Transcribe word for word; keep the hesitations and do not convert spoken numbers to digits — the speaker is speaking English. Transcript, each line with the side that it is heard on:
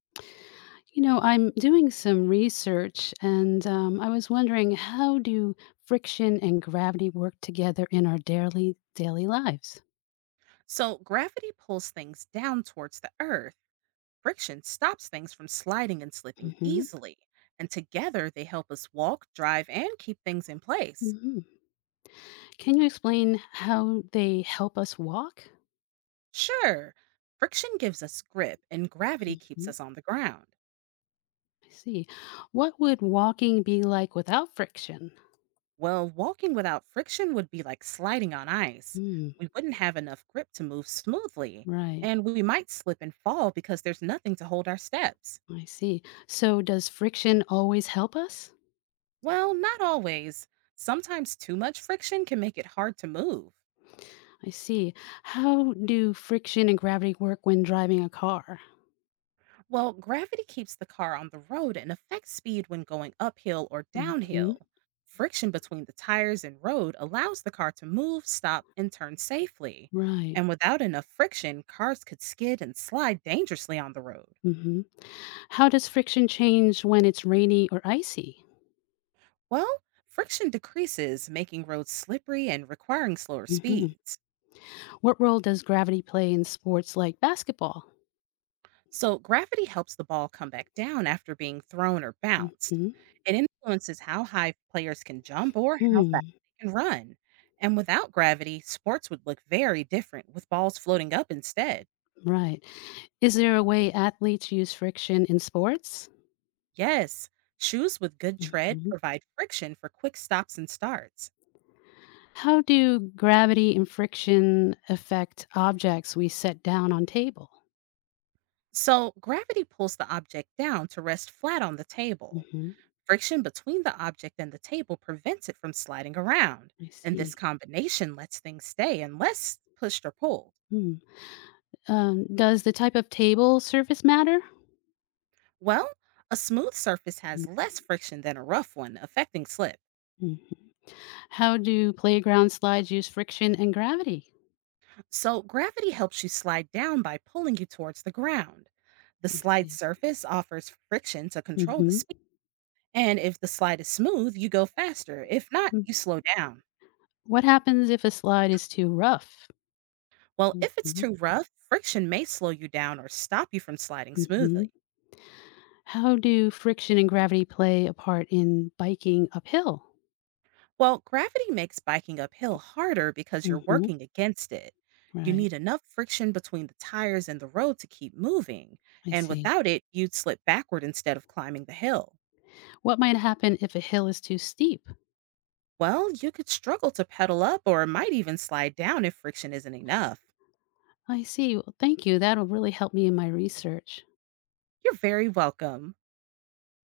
left: You know, I'm doing some research, and um, I was wondering, how do friction and gravity work together in our daily daily lives?
right: So, gravity pulls things down towards the Earth. Friction stops things from sliding and slipping
left: Hmm.
right: easily. And together, they help us walk, drive, and keep things in place.
left: Hmm. Can you explain how they help us walk?
right: Sure, friction gives us grip, and gravity keeps
left: Hmm.
right: us on the ground.
left: I see. What would walking be like without friction?
right: Well, walking without friction would be like sliding on ice.
left: Mm,
right: We wouldn't have enough grip to move smoothly,
left: right.
right: and we might slip and fall because there's nothing to hold our steps.
left: I see. So does friction always help us?
right: Well, not always. Sometimes too much friction can make it hard to move.
left: I see. How do friction and gravity work when driving a car?
right: Well, gravity keeps the car on the road and affects speed when going uphill or
left: Hmm.
right: downhill. Friction between the tires and road allows the car to move, stop, and turn safely.
left: Right.
right: And without enough friction, cars could skid and slide dangerously on the road.
left: Mhm. How does friction change when it's rainy or icy?
right: Well, friction decreases, making roads slippery and requiring slower
left: Hmm.
right: speeds.
left: What role does gravity play in sports like basketball?
right: So, gravity helps the ball come back down after being thrown or bounced.
left: Hmm.
right: It influences how high players can jump or how fast they can run. And without gravity, sports would look very different with balls floating up instead.
left: Right. Is there a way athletes use friction in sports?
right: Yes, shoes with good tread
left: Hmm.
right: provide friction for quick stops and starts.
left: How do gravity and friction affect objects we set down on table?
right: So, gravity pulls the object down to rest flat on the table.
left: Hmm.
right: Friction between the object and the table prevents it from sliding around.
left: I
right: And this
left: see.
right: combination lets things stay unless pushed or pulled.
left: Hmm. Um, does the type of table surface matter?
right: Well, a smooth surface has less friction than a rough one, affecting slip.
left: Mhm. How do playground slides use friction and gravity?
right: So, gravity helps you slide down by pulling you towards the ground. The
left: I
right: slide
left: see.
right: surface offers friction to control the
left: Mhm.
right: speed. And if the slide is smooth, you go faster. If not,
left: Mm.
right: you slow down.
left: What happens if a slide is too rough?
right: Well, if it's
left: Mhm.
right: too rough, friction may slow you down or stop you from sliding
left: Mhm.
right: smoothly.
left: How do friction and gravity play a part in biking uphill?
right: Well, gravity makes biking uphill harder because you're
left: Mhm.
right: working against it. You
left: Right.
right: need enough friction between the tires and the road to keep moving,
left: I
right: and
left: see.
right: without it, you'd slip backward instead of climbing the hill.
left: What might happen if a hill is too steep?
right: Well, you could struggle to pedal up or might even slide down if friction isn't enough.
left: I see. Well, thank you. That'll really help me in my research.
right: You're very welcome.